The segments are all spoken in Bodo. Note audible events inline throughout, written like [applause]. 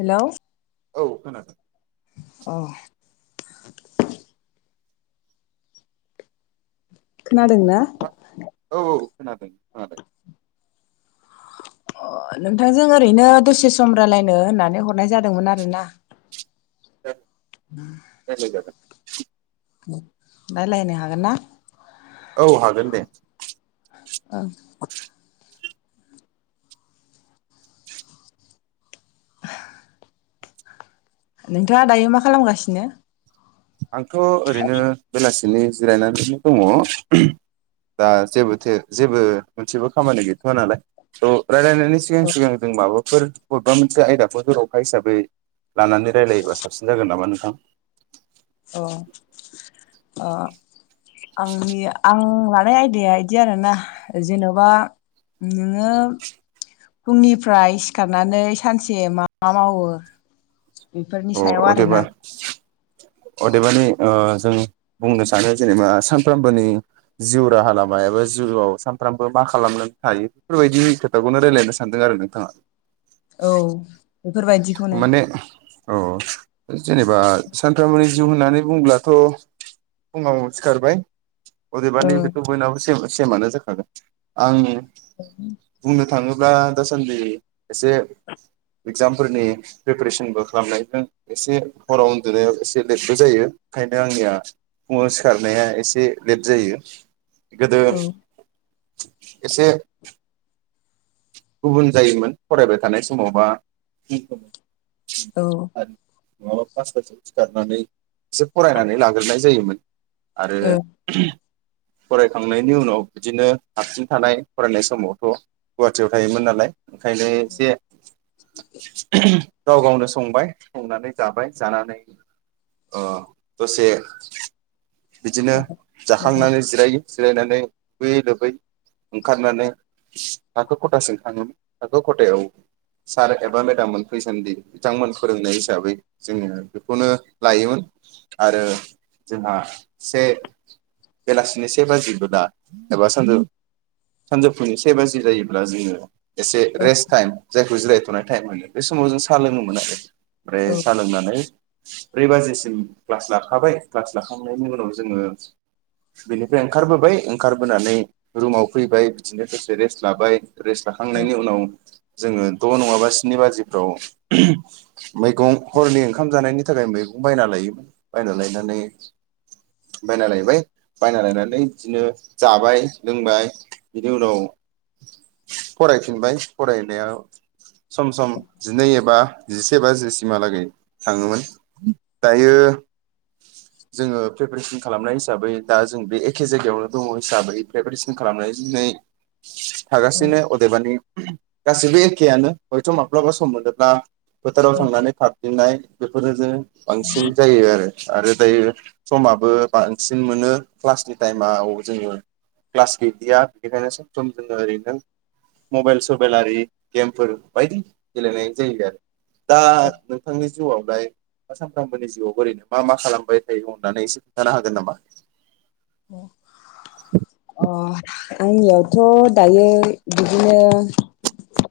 हेलौ औ खोनादों अ खोनादोंना मा औ औ खोनादों खोनादों [unintelligible] अ नोंथांजों ओरैनो दसे सम रायलायनो होननानै हरनाय जादोंमोन आरोना द राइलाय जागोन रायलायनो हागोन ना औ हागोन दे [inaudible] नोंथाङा दायो मा खालामगासिनो आंथ ओरैनो बेलासि दिनै जिरायनानैनो दङ उह दा जेबो थे जेबो मोनसेबो खामानि गैथ आ नालाय थ रायलायनायनि सिगां औ सिगां जों माबो फोर बबेबा मोनसे आयदाखौ जरखा हिसाबै लानानै रायलायोब्ला साबसिन जागोन नामा नों [inaudible] अ अ आंनि आं लानाय आयदाया इदि आरोना जेनबा नोङो फुंनिफ्राय सिखारनानै सानसे मा मा मावो बेफोरनि अ सायाव आरोना अदेबा अदेबानि ओ जों बुंनो सानो जेनेबा सानफ्रामबोनि जिउ राहा लामायाबो जिउआव सानफ्रामबो मा खालामनानै थायो बेफोरबायदि खोथाखौनो रायलायनो सानदों आरो नोंथाङा औ बेफोरबायदिखौनो माने [inaudible] औ अदेबानि बेथ' बयनावबो सेबो [inaudible] [inaudible] [inaudible] फोरनि प्रिपेरेसनबो खालामनायजों एसे हराव उन्दुनायाव एसे लेटबो जायो ओंखायनो आंनिया फुङाव सिखारनाया एसे लेट जायो गोदो औ एसे गुबुन जायोमोन फरायबाय थानाय समावबा [inaudible] औ नङाबा पासथा सोआव सिखारनानै एसे फरायनानै लाग्रोनाय जायोमोन आरो औ फरायखांनायनि उनाव बिदिनो हारसिं थानाय फरायनाय समावथ' गुवाहाटियाव थायोमोन नालाय ओंखायनो एसे गाव गावनो संबाय संनानै जाबाय जानानै दसे बिदिनो औ मोजां जाखांनानै जिरायो [inaudible] थाखो खथासिम थाङोमोन थाखो खथायायाव सार एबा मेदाम मोन फैसान्दि बिथांमोन फोरोंनाय हिसाबै जोङो बेखौनो लायोमोन आरो जोंहा से बेलासिनि से बाजिबो दला एबा सानजौ सानजौफुनि से बाजि जायोब्ला जोङो एसे औ रेस टाइम जाय जिरायथ'नाय टाइम मोन बे समाव जों साहा लोंङोमोन आरो औ ओमफ्राय साहा लोंनानै ब्रै बाजिसिम क्लास लाखाबाय क्लास लाखांनायनि उनाव जोङो बेनिफ्राय ओंखारबोबाय ओंखारबोनानै रुमाव फैबाय बिदिनो ससे रेस्ट जाबाय रेस लाखांनायनि उनाव जोङो द' नङाबा स्नि बाजिफ्राव मैगं हरनि ओंखाम जानायनि थाखाय मैगं बायना लायोमोन बायना लायनानै बायना लायबाय बायना लायनानै बिदिनो जाबाय लोंबाय बिनि उनाव फरायफिनबाय फरायनायाव सम सम जिनै एबा जिसे बाजिसिमहालागै थाङोमोन दायो जोङो प्रिपेरेसन खालामनाय हिसाबै दा जों बे एखे जायगायावनो दङ हिसाबै प्रिपेरेसन खालामनाय दिनै औ थागासिनो अदेबानि गासैबो एखेयानो हयथ' माब्लाबा सम मोनोब्ला फोथाराव औ थांनानै खारफेननाय बेफोरो ज बांसिन जायो आरो आरो दायो समाबो बांसिन मोनो क्लासनि टाइमाव जोङो क्लास गैलिया बेखायनो स सम जोङो ओरैनो मबेल सबेल आरि गेमफोर बायदि गेलेनाय जायो आरो दा नोंथांनि जिउआव लाय हा सानफ्रामबोनि जिउआव ओरैनो बा मा खालामबाय थायो अननानै एसे खोन्थानो हागोन नामा अ अ आंनियावथ' दायो बिदिनो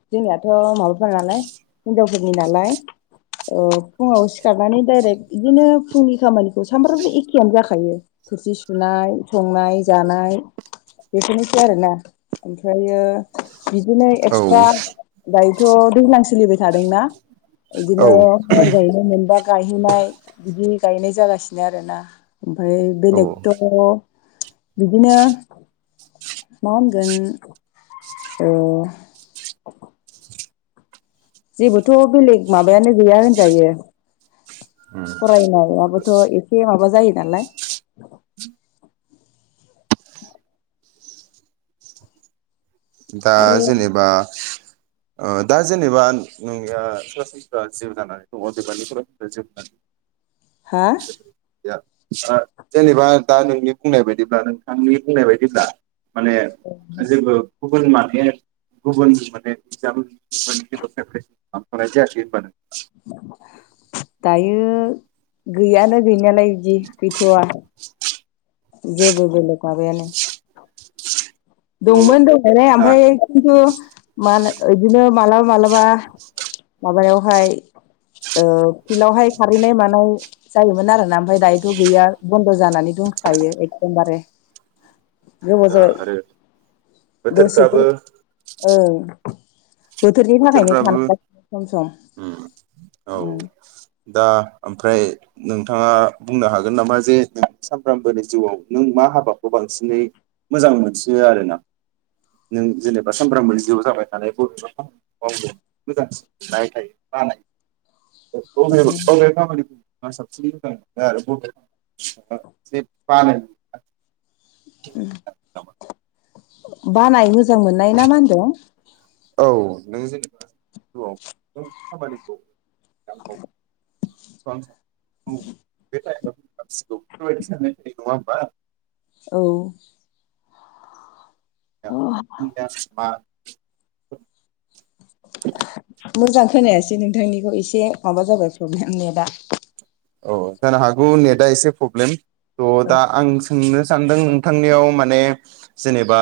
जोंनियाथ' माबाफोर नालाय हिनजावफोरनि नालाय ओ फुङाव सिखारनानै डायरेक्ट इदिनो फुंनि खामानिखौ सानफ्रामबो एखेयानो जाखायो थोरसि सु सुनाय संनाय जानाय बेफोरनोसै आरोना ओमफ्रायो बिदिनो औ एक्सट्रा दाय थ' दैज्लां सोलिबाय थादोंना औ इदिनो माइ गायनो मोनबा गायहैनाय बिदि गायनाय जागासिनो आरोना ओमफाय औ बेलेग बिदिनो मा होनगोन ओ जेबोथ' बेलेग माबायानो गैया होनजायो उम फरायनायाबोथ' एसे माबा जायो नालाय दा आरो जेनेबा ओ दा जेनेबा नोंनिया सरासनस्रा जिउ दानाय दङ अदेबानि सरासन्रा जिउ जा हा या ओ जेनेबा दा नोंनि बुंनाय बायदिब्ला नोंथांनि बुंनाय बायदिब्ला माने जेबो गुबुन माने गुबुन माने एगजाम [unintelligible] खालामथ'नाय जायाखै होनबा नों दायो गैयानो गै नायानो इदि गैथवा जेबो बेलेग माबायानो दंमोन दंनायलाय थ' आमफाय खिन्थु मा होनो ओ इदिनो मालाबा मालाबा माबायावहाय ओ फिल्डावहाय खारहैनाय मानाय जायोमोन आरोना ओमफाय दायोथ' गैया बन्द' जानानै दंखायो एखदमबारे गोबाव दा जाबाय आरो दसेबो बोथोरफ्राबो ओं बोथोरनि थाखायनो बोथोरफ्राबो थानांगासिनो सम सम औ ओम दा आमफ्राय नोंथाङा बुंनो हागोन नामा जे नों सामफ्रामबोनि जिउआव नों मा हाबाखौ बांसिनै मोजां मोनसियो आरोना नों जेनेबा सामफ्रामबोनि जिउआव जाबाय थानाय बबेबा खा मावनो मोजांसिन उम मोननाय थायो बानाय [unintelligible] [unintelligible] उम बानाय मोजां मोननाय ना मा होनदों? औ नों जेनेबा जिआव मा खामानिखौ बांसिन [unintelligible] मावो बे टाइमाव [unintelligible] नङा होमबा? औ [unintelligible] मोजां खोनायासै नोंथांनिखौ एसे माबा जाबाय प्रब्लेम नेटा। औ जानो हागौ नेटआ एसे प्रब्लेम। स' औ दा आं सोंनो सानदों नोंथांनियाव माने जेनेबा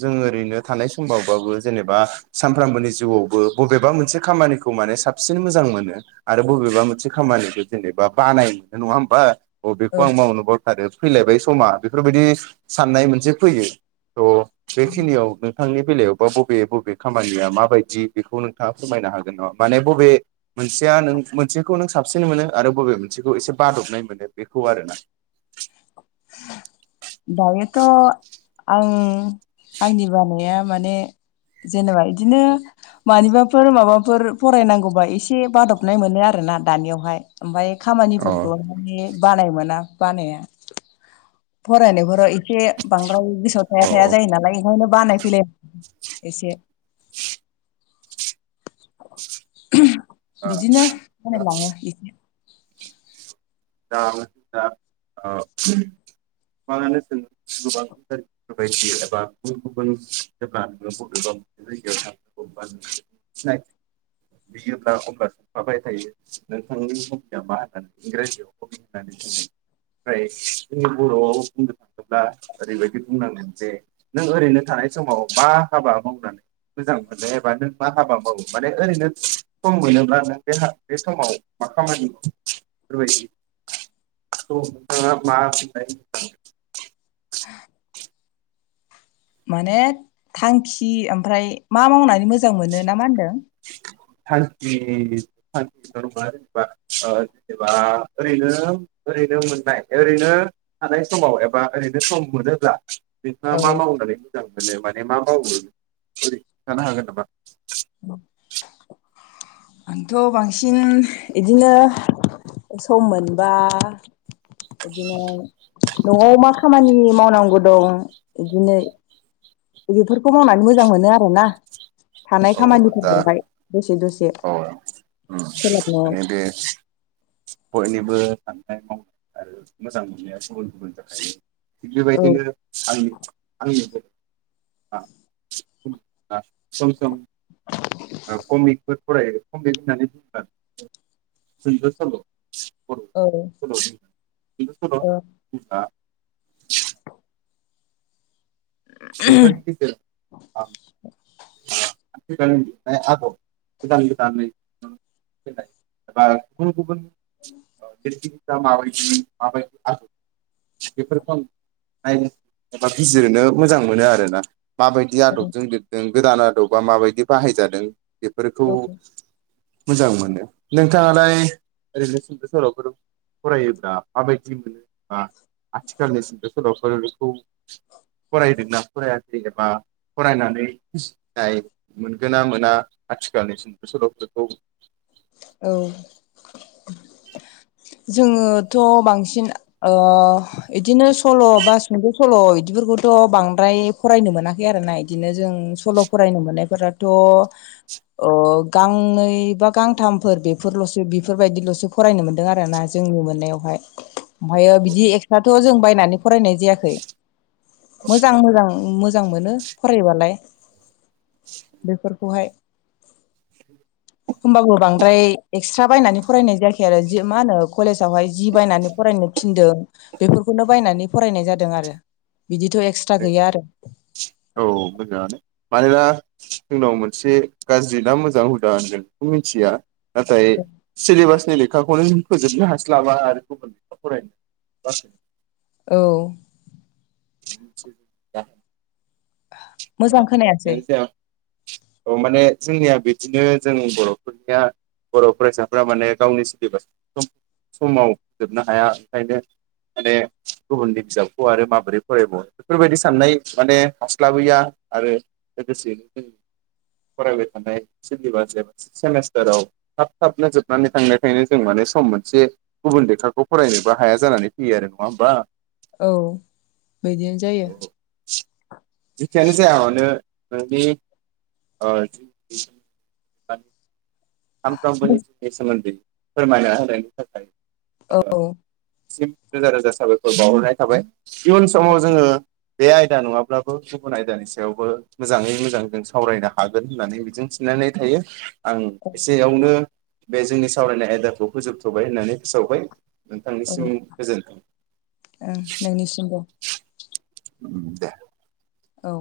जों ओरैनो थानाय समबावबाबो जेनेबा सानफ्रामबोनि जिउआवबो बबेबा मोनसे खामानिखौ माने साबसिन मोजां मोनो आरो बबेबा मोनसे खामानिखौ जेनेबा बानाय मोनो नङा होमबा? औ बेखौ आं मावनो बाथारो फैलायबाय समा बेफोरबायदि साननाय मोनसे फैयो। त' बेखिनियाव नोंथांनि बेलायावबा बबे बबे खामानिया माबायदि बेखौ नोंथाङा फोरमायनो हागोन नामा माने बबे मोनसेया नों मोनसेखौ नों साबसिन मोनो आरो बबे मोन सेखौ एसे बादबनाय मोनो बेखौ आरोना। दायोथ' आं आंनि बानाया माने जेनेबा इदिनो मानिबाफोर माबाफोर फरायनांगौबा एसे बादबनाय मोनो आरोना दानियावहाय ओमफाय अ खामानिफोरखौहाय माने बानाय मोना बानाया। फरायनायफोराव एसे बां द्राय गोसोआव थाया-थाया औ जायो नालाय ओंखायनो बानाय फैयो एसे। बिदिनो बालायलाङो इसे। दा नोंथांङा ओ [unintelligible] हबि होननानै बुङो ओमफ्राय जों बर'आव बुंनो थाङोब्ला ओरैबायदि बुंनांगोन जे नों ओरैनो थानाय समाव मा हाबा मावनानै मोजां मोनो एबा नों मा हाबा मावो माने ओरैनो सम मोनोब्ला नों बे -बे समाव मा खामानि बेफोरबायदि। [unintelligible] माने थांखि ओमफ्राय मा मावनानै मोजां मोनो ना मा होनदों? थांखि थांखिल' नङा जेनेबा ओ जेनेबा ओरैनो ओरैनो मोननाय ओरैनो थानाय समाव एबा ओरैनो नोंथाङा मा औ मावनानै मोजां मोनो मा ने मा मावो बोरै खोनथानो हागोन नामा? आंथ' बांसिन इदिनो सम मोनबा इदिनो न'आव मा खामानि मावनांगौ दं इदिनो बेफोरखौ मावनानै मोजां मोनो आरोना थानाय औ दा खामानिफोरखौहाय दसे दसे औ उम सोलाबनायाव माने बे बयनिबो साननाय-मावनाया आरो मोजां मोननाया गुबुन गुबुन जाखायो। औ बेबायदिनो आंनि आंनि [inaudible] जों कमिफो फरायो कमेट होननानै जोंथ' सल' औ औ [unintelligible] बेफोरनि गेजेराव आं गोदानै लिरनाय आदब गोदान गोदानै एबा गुबुन गुबुन औ माबायदि-माबायदि बेफोरखौ आं नायनो एबा बिजिरनो मोजां मोनो आरोना माबायदि आदबजों लिरदों गोदान आदबा माबायदि बाहायजादों बेफोरखौ औ मोजां मोनो नोंथाङालाय ओरैनो सुंद' सल'फोर फरायोब्ला माबायदि मोनो बा आथिखालनि सुंद' सल'फोरखौ फरायदोंना फरायाखै एबा फरायनानै बुजिनाय मोनगोन ना मोना आथिखालनि सुंद' सल'फोरखौ औ जोङोथ' बांसिन बिदिनो सल' बासिनोबो स सल' बिदिफोरखौथ' बांद्राय फरायनो मोनाखै आरोना बिदिनो जों सल' फरायनो मोननायफोराथ' गांनै बा गांथामफोर बेफोरल'सो बेफोरबायदिल'सो फरायनो मोनदों मोनदों आरोना जोंनि मोननायावहाय ओमफ्रायो बिदि एक्सट्राथ' जों बायनानै फरायनाय जायाखै मोजां मोजां। मोजां मोनो फरायबालाय बेफोरखौहाय होमबाबो बांद्राय एक्सट्रा बायनानै फरायनाय जायाखै आरो मा होनो कलेजावहाय जि बायनानै फरायनो थिनदों बेफोरखौनो बायनानै फरायनाय जादों आरो बिदिथ' एक्सट्रा गैया आरो औ मोजाङानो मानोना जोंनाव मोनसे गाज्रि ना मोजां हुदा होनगोन बेखौ मिथिया नाथाय सिलेबासनि लेखाखौनो जों फोजोबनो हास्लाबा आरो गुबुन लेखा फरायनो बास औ [unintelligible] मोजां खोनायासै बेनो जाया औ माने जोंनिया बिदिनो जों बर'फोरनिया बर' फरायसाफोरा माने गावनि सिलेबास समाव फोजोबनो हाया ओंखायनो माने गुबुननि बिजाबखौ आरो माबोरै फरायबावो बेफोरबायदि साननाय माने हास्लाबहैया आरो लोगोसेयैनो जों फरायबाय थानाय सिलेबास एबा सेमिस्टाराव थाब थाबनो जोबनानै थांनायखायनो जों माने सम मोनसे गुबुन लेखाखौ फरायनोबो हाया जानानै फैयो आरो नङा होमबा। औ बिदिनो जायो। सिगाङावनो नोंनि ओ [inaudible] सानफ्रोमबोनि जिउनि सोमोन्दै। फोरमायना होनायनि थाखाय। औ [unintelligible] रोजा रोजा साबायखर बावहरनाय थाबाय। इयुन समाव जोङो बे आयदा नङाब्लाबो गुबुन आयदानि सायावबो मोजाङै मोजां जों सावरायनो हागोन होननानै मिजिं थिनानै थायो आं। एसेयावनो बे जोंनि सावरायनाय आयदाखौ फोजोबथ'बाय होननानै फोसावबाय। औ नोंथांनिसिम ओं गोजोन्थों नोंनिसिमबो दे। औ